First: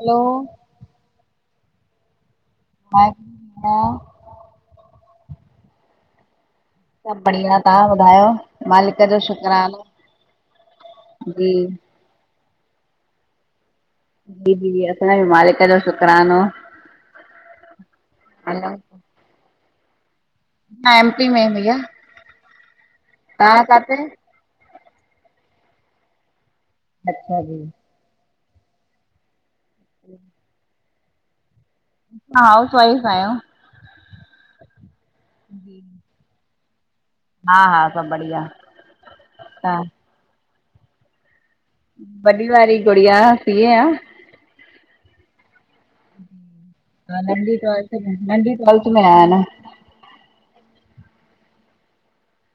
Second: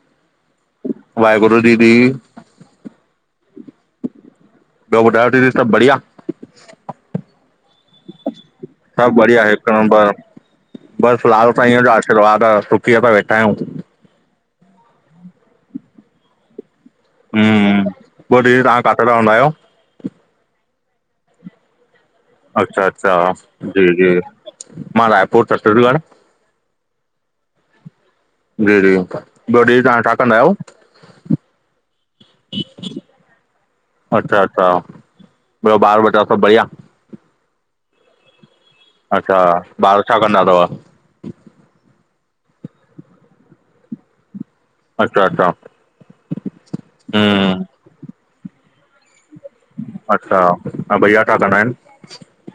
हलो! वाहेगुरु, दीदी! वाहेगुरु। ॿियो, ॿुधायो दीदी सभ बढिया? सभु बढ़िया। तव्हां ॿुधायो? मालिक सभु, जो बढ़िया हिकु शुकरानो नमबर। बसि जी लाल साईं इअ जो आशीर्वाद आहे। सुकीअ तां वेठा आहियूं। जी, जी असांज मालिक जो शुकरानो। ह्मम! पो दीदी हलो तव्हां किथे रहंदा आहियो? मां, एमपी में। भइया! अच्छा! अच्छा! जी, जी, मां रायपुर छतीसगढ़। अच्छा! जी। जी, जी, ॿियो दीदी तव्हां छा कंदा आहियो? हा! मां हॉउसेवाइफ आहियां। अच्छा! अच्छा! ॿियो ॿार, बचा सभु बढ़िया? हा! हा! सभु बढ़िया। अच्छा! तव्हां ॿार छा कंदा अथव? वॾी वारी गुड़िया सीए आ अच्छा! अच्छा! हा! नंढी, हम्म ट नंढी ट्वेल्थ में आय न। अच्छा! ऐं भैया छा कंदा आहिनि?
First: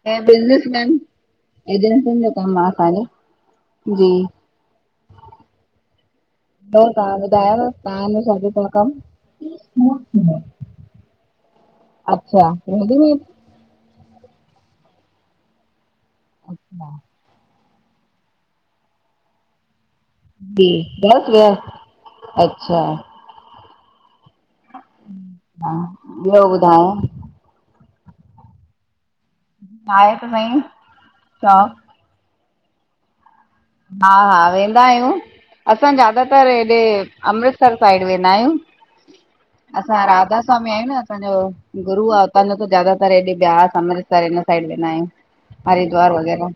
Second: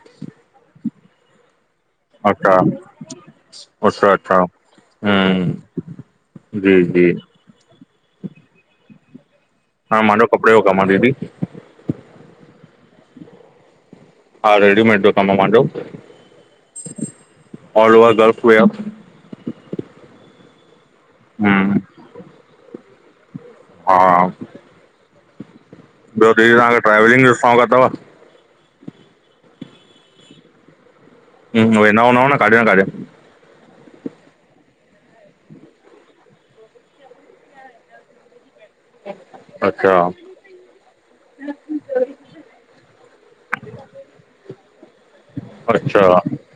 हे बिज़नस मैन। एजेंसियुनि जो अच्छा! कमु आहे असांजो जी अच्छा! अच्छा! हू। जी, जी। त ताजो छाजो तव कम? हा! मांजो कपिड़े जो कम आहे। दीदी! अच्छा रेडीमेड हा! रेडीमेड जो कम आहे मुंजो, ऑल ओवर गर्ल्स वेयर। जी बस वया हम्म अच्छा। हा। हा। ॿियो दीदी तव्हां ट्रवलिंग जो शौंक़ु अथव? आहे त सई। हम वेना हूनव न? न काढे न काढे। हा, हा वेंदा आहियूं। असां ज्यादातर हेॾे अमृतसर साइड वेंदा आहियूं। हिन [unintelligible] असा राधा स्वामी आहियूं न असांजो! गुरु आहे उतां जो त, ज्यादातर हेॾे ब्यास अमृतसर हिनन साइड वेंदा आहियूं। अच्छा हरिद्वार वग़ैरह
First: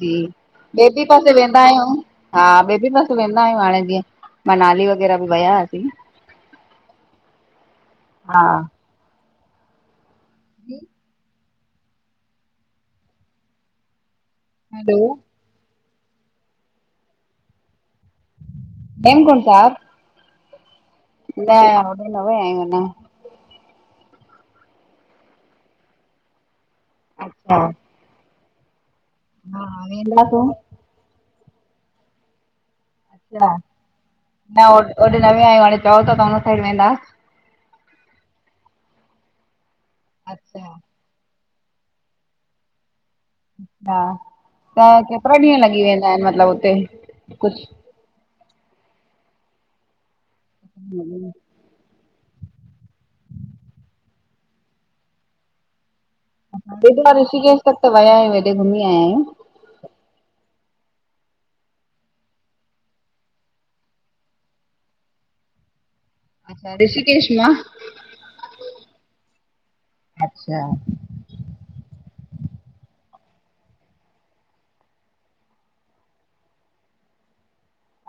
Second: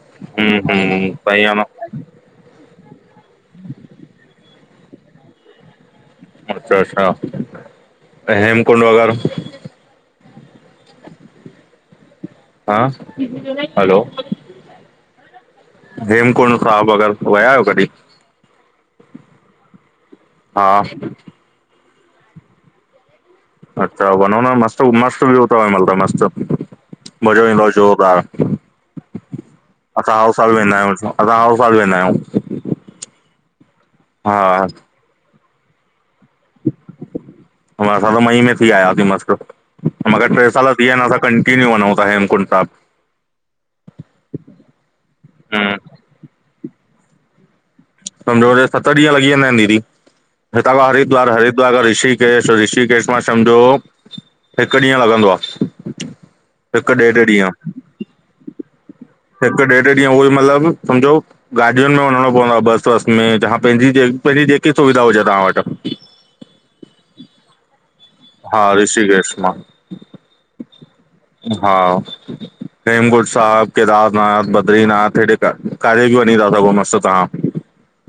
जी हम्म हम्म उते सही आ वेंदा न आयु, हा बें ॿि पासे वेंदा आहियूं। हाणे जीअं मनाली वग़ैरह बि विया हुआसीं। अच्छा अच्छा हा हेमकुंड व़ैगरह! जी। हा हलो! हलो! हेम कुंड साहब वगरि विया आहियो कॾी। हेम कुंड साहिब! हा। न उॾे न वया आहयु आना। अच्छा वञो न मस्त मस्त बि हुतव मतल मस्त मज़ो अच्छा ईंदो जो त [unintelligible] हा असां हर वेंदासूं। साल वेंदा आहियूं, असां हर साल वेंदा आहियूं। न हा हो होॾे न विया आहियूं हाणे चओ ता त हुन साइड वेंदास। असां त मईअ में थी आयासीं मस्त मगरि टे अच्छा साल थी विया आहिनि असां! की वञो था, हेमकुंड साहिब। हा त केतिरा ॾींहं हम्म लॻी वेंदा आहिनि? मतलबु हुते कुझु! सम्झो सत ॾीहं लॻी वेंदा आहिंनि दीदी। हितां खां हरिद्वार हर! ॿ अगरि ऋषिकेश, ऋषिकेश मा सम्झो हिकु ॾीहं लॻंदो आ। हिक बार ऋषिकेश तक त वयायूं हेॾे घुमी आया आहियूं। हिकु ॾेढ ॾीहं उहो ई मतिलबु सम्झो गाॾियुनि में वञणो पवंदो आहे बस। बस में, तव्हां पंहिंजी, पंहिंजी जेकी सुविधा हुॼे तव्हां वटि। अच्छा ऋषिकेश मां? हा, ऋषिकेश मा। अच्छा हा। हेमकुंड साहिब, केदारनाथ, बद्रीनाथ हेॾे किथे बि वञी था सघो मस्त तव्हां।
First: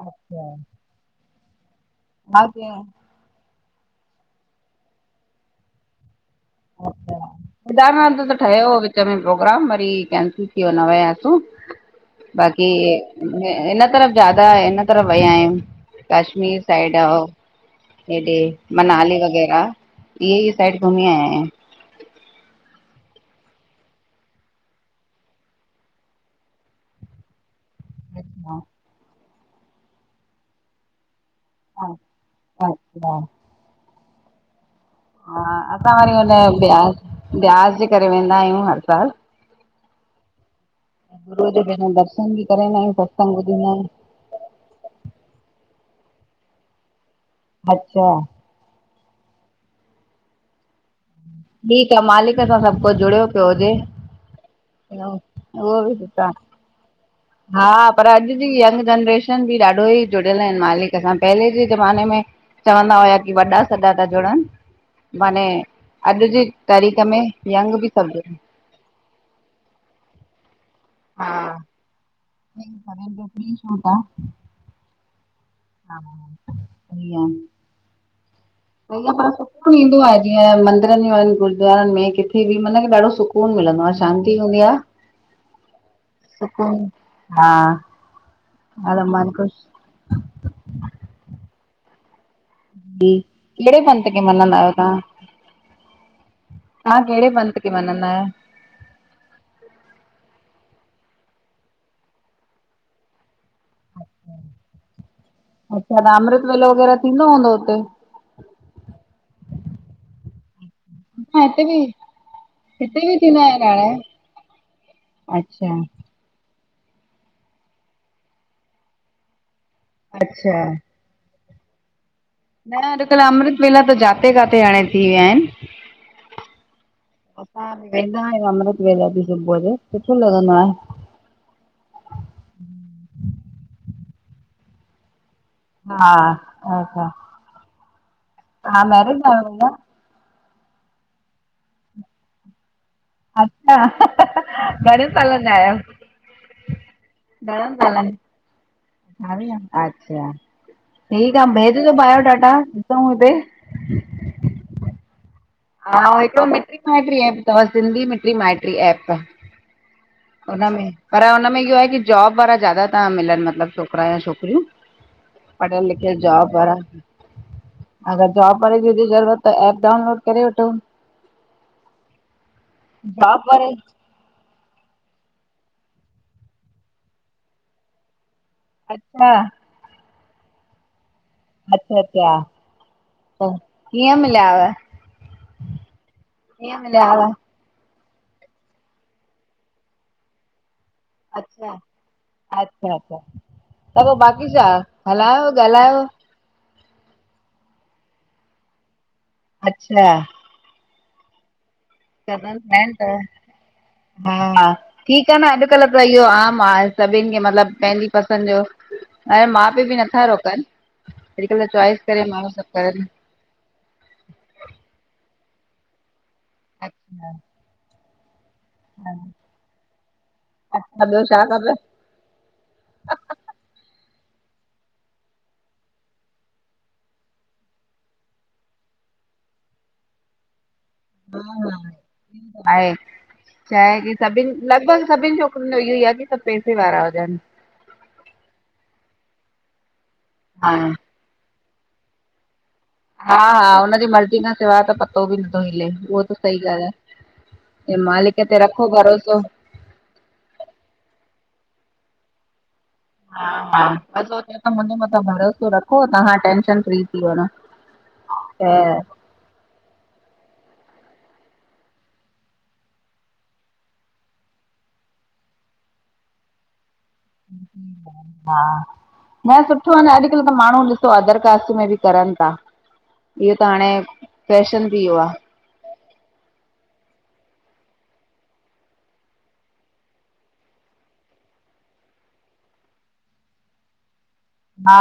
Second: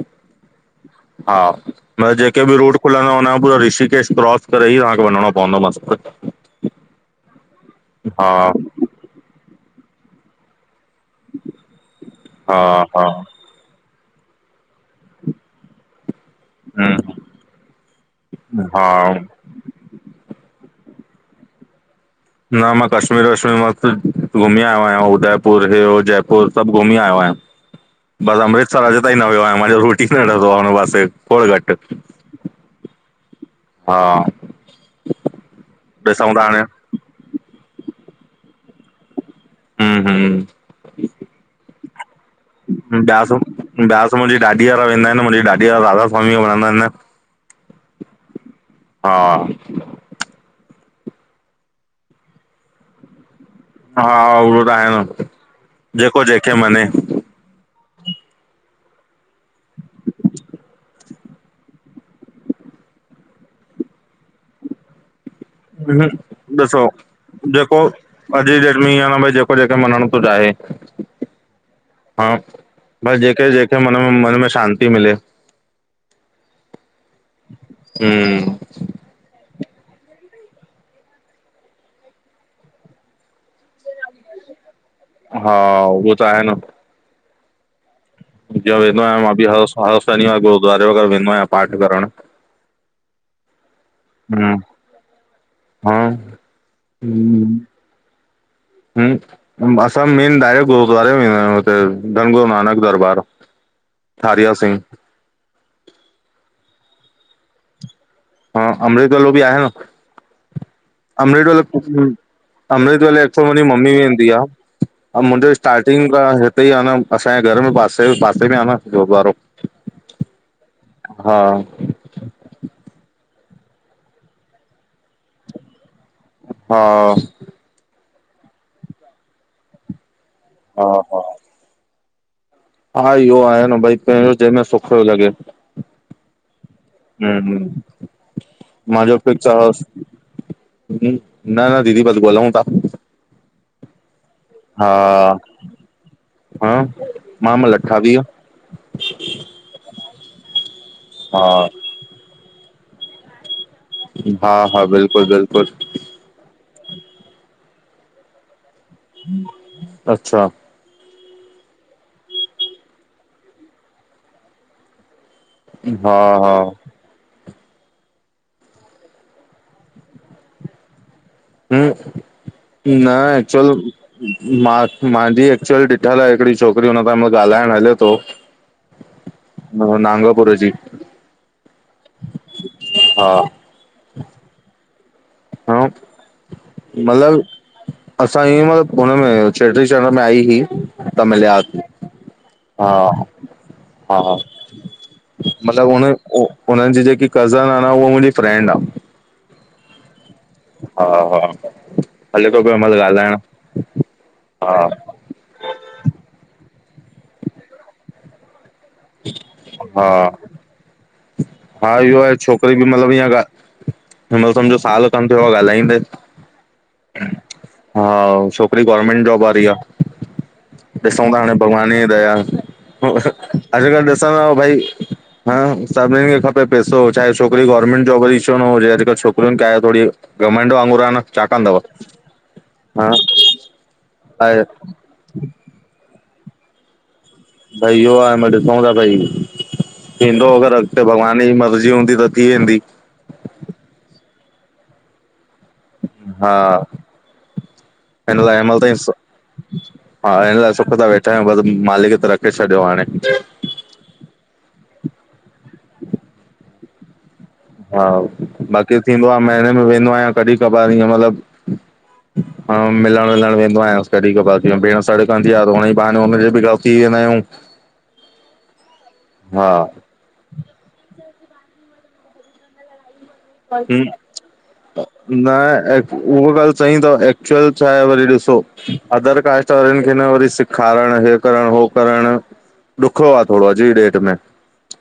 अच्छा। हा मतिलबु जेके हा बि रूट कीअं? खुलंदा हुन खा पोय रिषिकेश! क्रोस करे ई तव्हांखे वञणो पवंदो मस्त। अच्छा केदारनाथ त ठयो हो! विच में प्रोग्राम वरी कैंसिल थीवियो न वियासीं। हा बाक़ी! हा हिन तरफ़ ज्यादा हिन तरफ़ वियायूं कश्मीर। हम्म हेॾे हा मनाली वग़ैरह इहे ई साइड घुमी आया आहियूं। न मां कश्मीर, वश्मीर मस्तु घुमी आयो आहियां उदयपुर हे हो जयपुर सभु घुमी आयो आहियां। बस आहियूं। अमृतसर अॼ ता ई न वियो आ मांजो रूट ही न रहंदो आ उन पासे खोड़ घट्। अच्छा अच्छा - - हा। हा। असां वरी ॾिसूं वेंदा था हाणे आहियुं, ब्यास जे करे वेंदा आहियूं हर साल। हम हम। गुो जो पसंद [unintelligible] ब्यास, ब्यास मुंहिंजी ॾाॾीअ वारा वेंदा आहिनि मुंहिंजी ॾाॾीअ वारा राधा स्वामी वणंंंौ औरदा आहिनि! अचछा! हा! ठीकु आहे मालिक सां सभु कुझु जुड़ियो पियो हुजे! हा उहो त आहिनि उहो बि सुठो जेको आ। जेहिंखे मञे! हा पर अॼु जी यंग जनरेशन बि ॾाढो ई जुड़ियल आहिनि मालिक सां पहिरलें जे ज़माने में चवंदा हुया की वॾा सॾा था जुड़नि माने अॼु जे ॾिसो तारीख़ में जेको यंग बि सभु जुड़नि। अॼु जी डेट में इअं आहे न भाई जेको जेके मञण थो चाहे! हा हा बस सरेंडर जेके फ्री जेहिंखे छूट आ मन में मन में शांती मिले। हा। सहीं गाल्ह आ। हूं। पर सुकून ईंदो आहे जीअं मंदरनि गुरद्वारनि में किथे बि मन ॾाढो सु सुकून मिलंदो आहे शांती हूंदी आ! हा उह त आहे न! सुकून हा! ॾाढो वेंदोयां मन मां बि ख़ुश ह हर शनिवार गुरुद्वारे वग़ैरह वेंदो आहियां पाठ करणु! जी कहिड़ड़े पंत हम्म मञदा आहियो तव्हां हा तव्हां कहिड़े पंथ खे मञदा आहियो? हूं। असां मेन डायरेक्ट गुरुद्वारे में वेंदा आयो धनगुरू नानक दरबार आ। हारिया सीगं अच्छा त अमृत वेलो वग़ैरह थींदो हूंदो हुते? हा अमृत वेलो बि आहे न! न अमृत हिते बि वेलो अमृत हिते बि वेलो थींदा एक्चुल मुंहिंजी आहिनि हाणे मम्मी वेंदी आ! ह मुंहिंजो अच्छा स्टार्टिंग ख़ा हिते ई आहे न असांजे घर में पासे पासे में आहे न गुरुद्वारो! अच्छा! हा! न अॼुकल्ह अमृत वेलाजाते काथे हाणे थी विया आहिनि! हा! असां वेंदा आहियूं अमृत वेला बि सुबुह जो सुठो लगंदो आ! हा हा! हा इहो आहे न भई पहिरियों जंहिंमें सुख पियो लॻे! हा हा! हू हूं मांजो मैरिड आहियो भैया [unintelligible] न न दीदी बस ॻोलऊूं था! अच्छा घणे सालनि हा ज आहियो? हा मामल घणनि सालनि अठावीह! अच्छा ठीकु आहे हा भेजजो बायोडाटा ॾिसूं हिते! हा हा बिल्कुलु बिल्कुलु! आ ओर एको मित्री-माइट्री ऐप तव सिन्धी मित्री-माइत्री ऐप। अच्छा! पर हुनमें इहो आहे की जॉब वारा ज्यादा था मिलनि मतलबु छोकिरा या छोकिरियूं! पढ़ियल हा लिखियल हा जॉब वारा! अगर जॉब वारी जी ज़रूरत त एप डाउनलड करे वठो! हम न जॉब एचुअल! वारे मां मुंहिंजी एक्चुअली ॾिठल आहे हिकिड़ी छोकिरी हुन सां ॻाल्हाइणु हले थो! अच्छा! ह नगापुर जी। अच्छा अच्छा, हा त कीअं मिलयाव? हा मतलब असां इअं मतलब हुन में चेटीचंड में आई हुई हुतां अच्छा मिलयास अच्छा अच्छा, त पो बाक़ी छा हलायो ॻाल्हायो हुनन जी जेकी कज़न आ न उहा मुंहिंजी फ्रेंंड आ। अच्छा हा हा हले चवनि तो पयो पिया आहिनि मुंजो त ॻाल्हाइण हा ठीकु आ न अॼकल्ह त इहो आम आ सभिन खे मतलबु पंहिंजी पसंद जो एं माउ पीउ बि हा नथा रोकन। हा इहो आहे छोकरी बि मतलबु ईअ समझो साल खन थियो आ ॻाल्हाईंदे अच्छा हा छोकरी हा। गवरमेंट जॉब वारी आ, अच्छा ॿियो ॾिसूं था छा हाणे खपे भॻवान जी दया अॼकल्ह ॾिसन्दव भई हा सभिन खे खपे पेसो चाहे छोकरी गवर्नमेंट जॉब वारी छो ना हुजे अॼकल्ह छोकरियुन खे आहे थोरी घमंड बांगूर आ ना छा कंदव? आहे हा सभिन छोकरनि जो इहो ई आ की सभ पैसे वारा हुजन भई इहो आ ॾिसूं था भई थींदो अगर हा अॻते भॻवान जी मर्ज़ी हूंदी त थी वेंदी हा हा हुनजी मर्ज़ी खां सिवाये ता पत्तों पत्तों बि नथो हिले उहा त हा सही ॻाल्ह आ हिन मालिक लाइ हिनमहिल रखो ताईं भरोसो हा हिन लाइ सुख था वेठा आहियूं बस मालिक त रखे छॾियो हाणे हा हा हो चए तो मुंहिंजे मथां भरोसो रखो तहाँ टेंशन फ्री थी वञो। हा त बाक़ी थींदो आ महीने में वेंदो आहियां कॾहिं कबार इअ मतलब मिलण विलणु वेंदो आहियां कॾी कबर थी व भेण सड़ कंदी आहे हुनजे बहाने बि थी वेंदा आहियूं [unintelligible] हा न हा सुठो आहे न अॼ्कल त माण्हू ॾिसो अदर कास्ट में बि करन था। इहो त हाणे हम फैशन थी वियो आ न उहा ॻाल्ह सई तव एक्चुअल छा आहे वरी ॾिसो अदर कास्ट वारिन खे न वरी सिखारण हे करण हो करण ॾुखयो आ थोरो अॼ जी डेट में हा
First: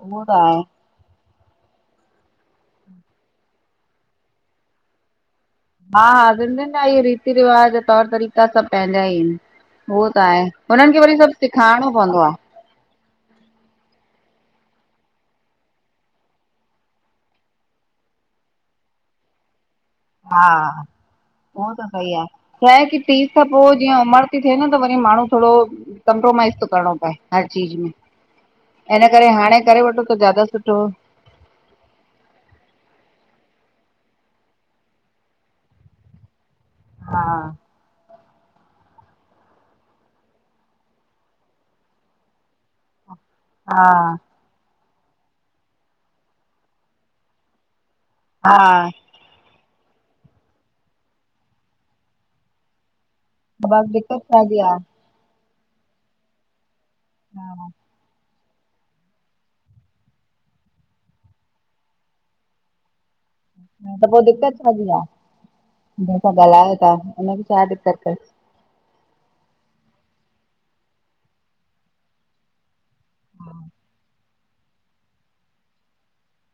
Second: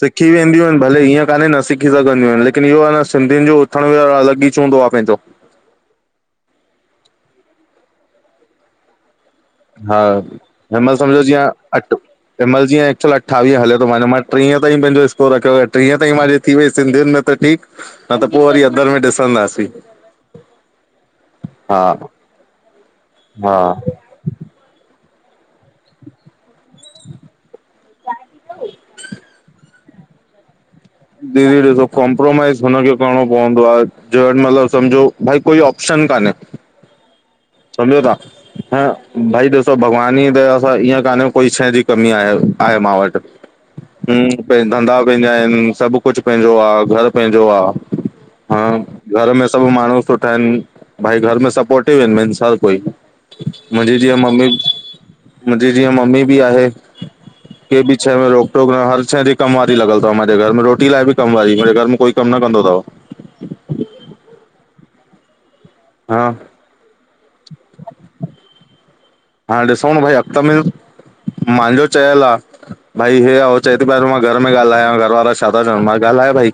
उहो सिखी त आहे वेंदयूं आहिन भले ईअं कान्हे न सिखी सघंदियूं आहिन लेकिन इहो आ न सिंधियुन जो उथण बेयण अलॻ ई च हूंदो आ पंहिंजो हा हा सिंधियुन जा इहे रीति रिवाज तौर तरीक़ा सभ पंहिंजा ई आहिन हा हिनमल समझो जीअं सेखारिणो अठ पवंदो आ हिनमल जीअं फिलहाल अठावीह हले थो मे मां टीह ताईं पंहिंजो् स्कोर रखियो टीह ताईं मुंहिंजी थी वई सिधियुनि में त ठीक न त पो वरी अदर में ॾिसंदासीं। हा, उहो हा त सही आ। छाहे की तीस खां हा पो जीअं उमर नथी थिए न त वरी माण्हू थोरो कंप्रोमाइज़ थो करणो पए हर चीज़ में, ईन करे हाणे करे वठो त ज्यादा सुठो दीदी ॾिसो कोमप्रोमाइज़ हुनखे करनो पवंदो आ जे वट समझो भई कोई ऑप्शन कान्हे हा समझो ता? हा भई ॾिसो भॻवान जी दया सा ईअं कान्हे कोई छे जी कमी आहे मां वट हा हम धंधा पंहिंजा आहिनि, सभु कुझ पंहिंजो आ, घर पंहिंजो आ। हा। घर में सभ माण्हू सुठा आहिन भाई घर में सपोर्टिव आहिनि। मैन हर कोई बस मुंहिंजी जीअं दिक़त मम्मी छाजी आ मुंहिंजी जीअं मम्मी बि आहे हा क बि कोई छे में रोक टोक हर छे जी कम वारी लॻल अथव मुंहिंजे घर में रोटी लाइ बि कम वारी मुंहिंजे घर में कोई कम न कंदो अथव हा त पोइ दिक़त छाजी आहे हा जंहिंसां ॻाल्हायो था हुनखे छा दिक़त तस् हा ॾिसो न भई अ तम। मुंहिंजो चयल आहे भई हे आहे चए थी प घर में ॻाल्हायां घर वारा छा था चवनि, मां ॻाल्हाए भाई।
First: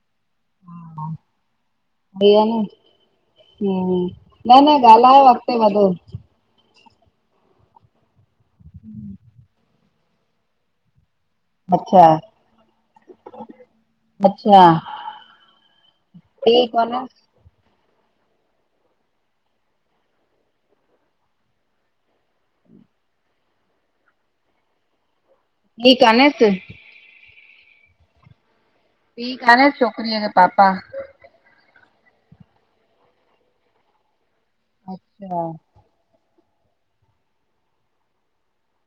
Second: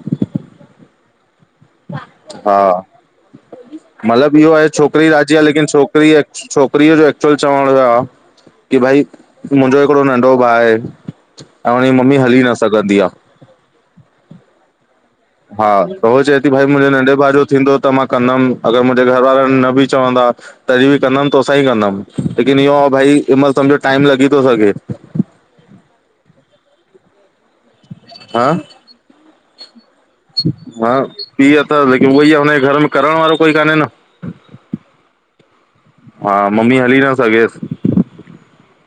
हा। हा, हम्म मलब इहो न आहे न छोकिरी ॻाल्हायो राजी आ अॻिते लेकिन वधो छोकिरी छोकिरीअ जो एक्चुअल चवण इहो आ की भई मुंहिंजो हिकिड़ो नंढो भाउ आहे ऐं उनजी अच्छा मम्मी हली न सघंदी आ। अच्छा। हा, त हुअ चए थी पी भई मुंहिंजे कोनस नंढे भाउ जो थींदो त मां कंदमि। अगरि मुंहिंजे घर वारनि न बि चवंदा तॾीं बि कंदमि तोसां ई कंदमि। लेकिन इहो आ भई, हिन महिल समुझो टाइम लॻी थो सघे। ठीक आ न हित हा? पी कानेस छो? हा, पी अथस लेकिन उह ई आ हुनजे घर में करण वारो कोई कान्हे न। अच्छा। हा, मम्मी हली न सघेसि।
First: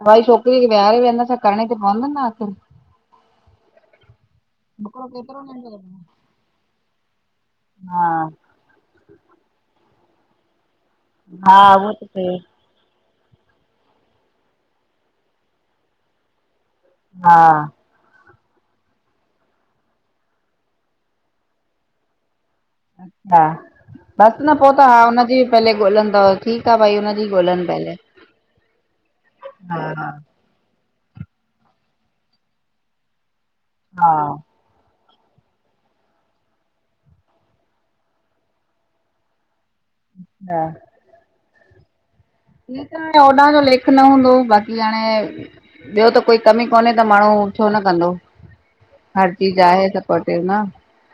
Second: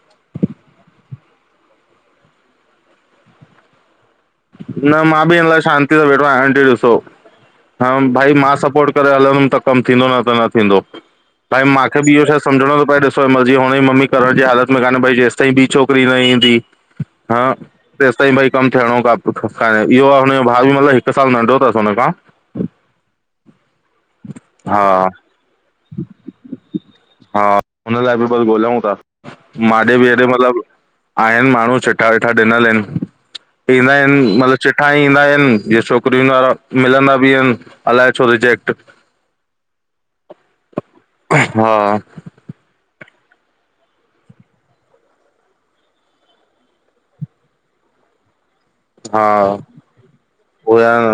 भई छोकिरीअ खे विहारे विहंदा छा करणी त पवंद न आखिर? न छोकिरो मां बि केतिरो हिन लाइ नंढो शांतीअ सां वेठो आहियां, आंटी ॾिसो, हा हं भाई मां सपोर्ट करे हलंदुम त कम थींदो न त न थींदो। हा भाई उहो माखे त बि इहो छा सही समझणो तो प‌ए ॾिस मर्जी हुन जी मम्मी करण जी हालत में कान भई जेसि ताईं ॿी छोकिरी न ईंदी, हा तेसि ताईं भाई कमु थियणो क इहो आहे हुनजो भाउ बि मतलबु हिकु साल नंढो अथसि हुनखां। हा। बसि न पोइ हा त आ हुनजी पहले ॻोल्हनि त ठीकु आहे भई हुनजी हा ॻोल्हनिे पहले हुन लाइ बि बसि ॻोल्हऊं था हा माॾे हा बि हेॾे मतलबु आहिनि माण्हू चिठा विठा ॾिनल आहिनि हा इं मतलब चिठा ईंदा आहिनि, जीअं छोकिरियुनि वारा मिलंदा बि आहिनि, अलाए छो रिजेक्ट अच्छा हा। ठीक आ हाणे होॾां जो लेख न हूंदो, बाक़ी हाणे ॿियो त कोई कमी कोन्हे त माण्हू छो न कंदो। हर हा चीज आहे सपोर्टिव न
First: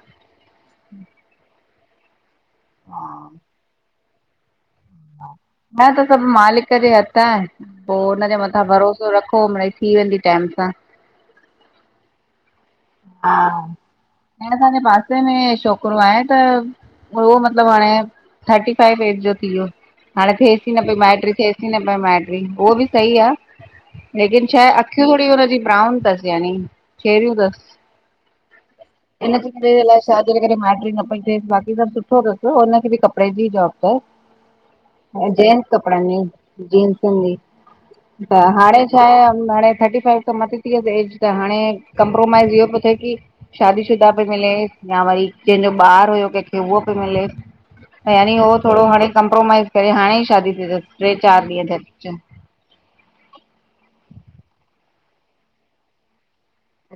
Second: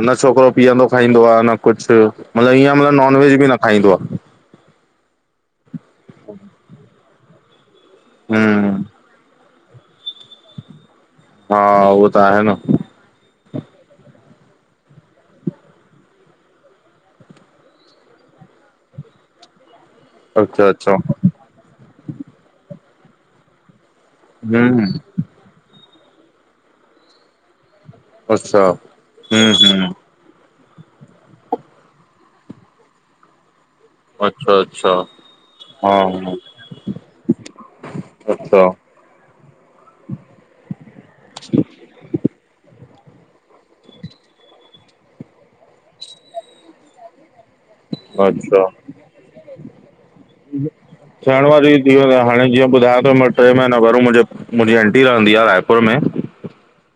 न छोकिरो पीअंदो खाईंदो आ न कुछ मतिलबु ईअं मतिलबु हा नॉन वेज बि न खाईंदो आ। न त सभु मालिक जे हथ आहे पोइ हुनजे मथां हम्म भरोसो रखो मिड़ेई थी वेंदी टैम सां। हा, उहो त आहे न हा। इएं असांजे पासे में छोकिरो आहे त उहो मतलबु, हाणे थर्टी फाइव एज जो थी वियो। हाणे थिएस अच्छा ई न अच्छा पई माइटी, थिएस ई न पई माइटी उहो बि सही आ। लेकिन छाहे हम्म अखियूं थोरी हुनजी ब्राउन थसि, यानी शेरियूं थसि। अच्छा। इन जे हम्म करे हम्म अलाए छाजे करे? माइट्री न पई थियेस बाक़ी सभ सुठो अथस हुनखे बी कपड़े जी जॉब हा, अच्छा अच्छा अ‌ऊं जेन्स हा कपड़न जी, जींसुन जी। त अच्छा हाणे छाहे? हाणे थर्टी फाइफ खां मथे थी वियस एज त हाणे कंप्रोमाइज़ इहो पियो थे की शादी शुदा पई मिले, या वरी जेंजो ॿार हुयो केंखे उहो पियो मिले। ऐं हाणे हो अच्छा थोड़ो हाणे कंप्रोमाइज़ करे हाणे ई शादी थी तस ट्रे थियण चार ॾींहं वारी थी थियस। वियो व्यांहु हाणे, जीअं ॿुधायांवतो ॿ टे महीना पेहरियूं मुंजे, मुंजी आंटी रहंदी आ रायपुर में।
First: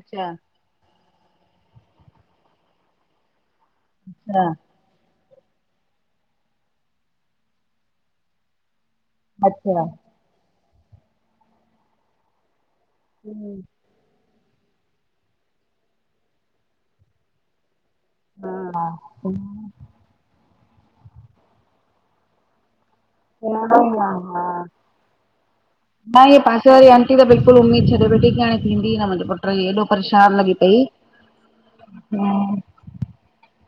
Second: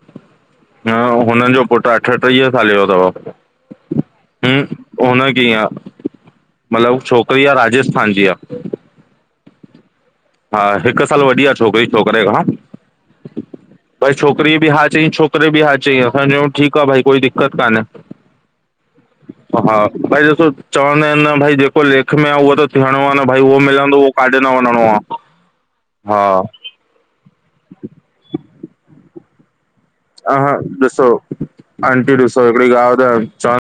अच्छा न, हुनन जो पुट्र अठटीह साले जो तव अच्छा हुं हुन कय‌ईं हा, मतलब हू छोकरी आ राजस्थान जी आ। अच्छा, हा, हिक साल वॾी आ छोकिरी, छोकरे खां। हम भई, छोकिरीअ बी हा चयईं, छोकरे बी हा चयईं, असां चयो ठीकु आ भई, कोई दिक़त कान्हे। हा, हा हा भई, ॾिसो चवंदा आहिन न भई जेको लेख में आ उहो त थियणो आ न। भई, उहो मिलंदो, उहो काॾे हा न वञिणो आ। न इईय पासे वारी आंटी त बिल्कुल उमीद छॾे वेठी, कि हाणे थींदी न मुंजे पुट जी। पर हेॾो परेशान लॻी पई ॾिसो आंटी ॾिसो हूं हिकिड़ी ॻाल्हि ॿुधायां